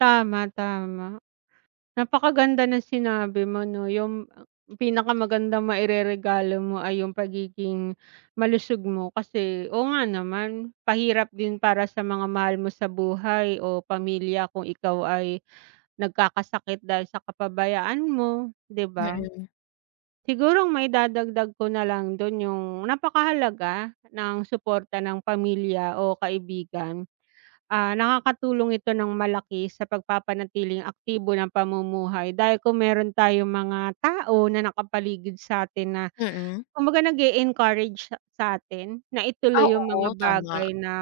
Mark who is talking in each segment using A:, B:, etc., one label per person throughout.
A: Tama, tama. Napakaganda ng sinabi mo 'no, 'yung pinakamagandang maireregalo mo ay 'yung pagiging malusog mo, kasi oo nga naman, pahirap din para sa mga mahal mo sa buhay o pamilya kung ikaw ay nagkakasakit dahil sa kapabayaan mo, 'di ba?
B: Mm.
A: Siguro ang maidadagdag ko nalang do'n, 'yung napakahalaga ng suporta ng pamilya o kaibigan. Ah, nakakatulong ito ng malaki sa pagpapanatiling aktibo ng pamumuhay dahil kung meron tayong mga tao na nakapaligid sa'tin na
B: Mm.
A: kumbaga nag-e-encourage sa sa'tin na
B: Ah,
A: ituloy 'yung mga
B: oo, tama.
A: bagay na,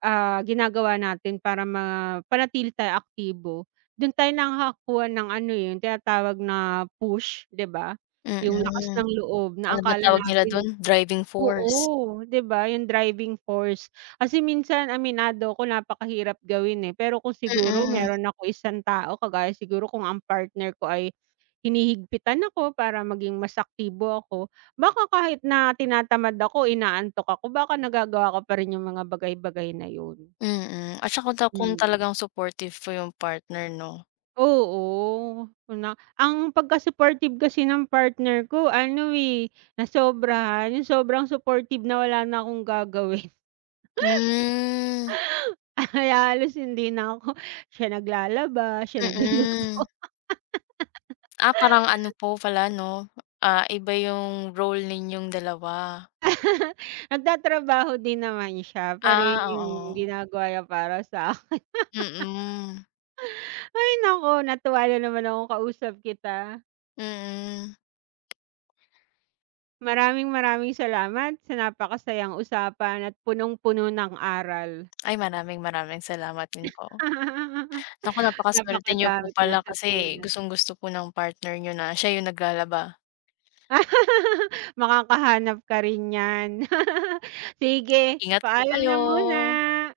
A: ah, ginagawa natin para mapanatili tayong aktibo. Do'n tayo nakakakuha ng ano, eh, 'yun tinatawag na push 'di ba, 'yung lakas
B: Mm,
A: ng loob na
B: ano na
A: akala
B: tawag nila
A: natin.
B: do'n? Driving force.
A: Oo 'di ba, 'yung driving force, kasi minsan aminado ako napakahirap gawin, eh, pero kung siguro
B: Mm.
A: meron ako isang tao, kagaya siguro kung ang partner ko ay hinihigpitan ako para maging mas aktibo ako, baka kahit na tinatamad ako, inaantok ako, baka nagagawa ko pa rin 'yung mga bagay-bagay na 'yun.
B: Mm, at saka ta kung
A: Mhm.
B: talagang supportive po 'yung partner, 'no.
A: Oo. 'Yun nga ang pagka-supportive kasi ng partner ko ano, eh, nasobrahan, 'yung sobrang supportive na wala na akong gagawin.
B: Hmm.
A: Kaya halos hindi na ako siya naglalaba, siya nagluluto.
B: Mm. Ah, parang ano po pala 'no, ah, iba yung role ninyong dalawa.
A: Nagtatrabaho din naman siya, pero 'yun
B: Ah,
A: 'yung
B: oo.
A: ginagawa niya para sa akin.
B: Mm.
A: Ay naku, natuwa nanaman akong kausap kita.
B: Mm.
A: Maraming-maraming salamat sa napakasayang usapan at punong-puno ng aral.
B: Ay, maraming-maraming salamat din po. Naku, napakasuwerte niyo
A: Napakadami
B: po
A: kong
B: pala, kasi
A: natutunan.
B: gustong-gusto po ng partner niyo na siya 'yung naglalaba.
A: Makakahanap ka rin niyan. Sige,
B: Ingat po
A: paalam
B: kayo.
A: na muna.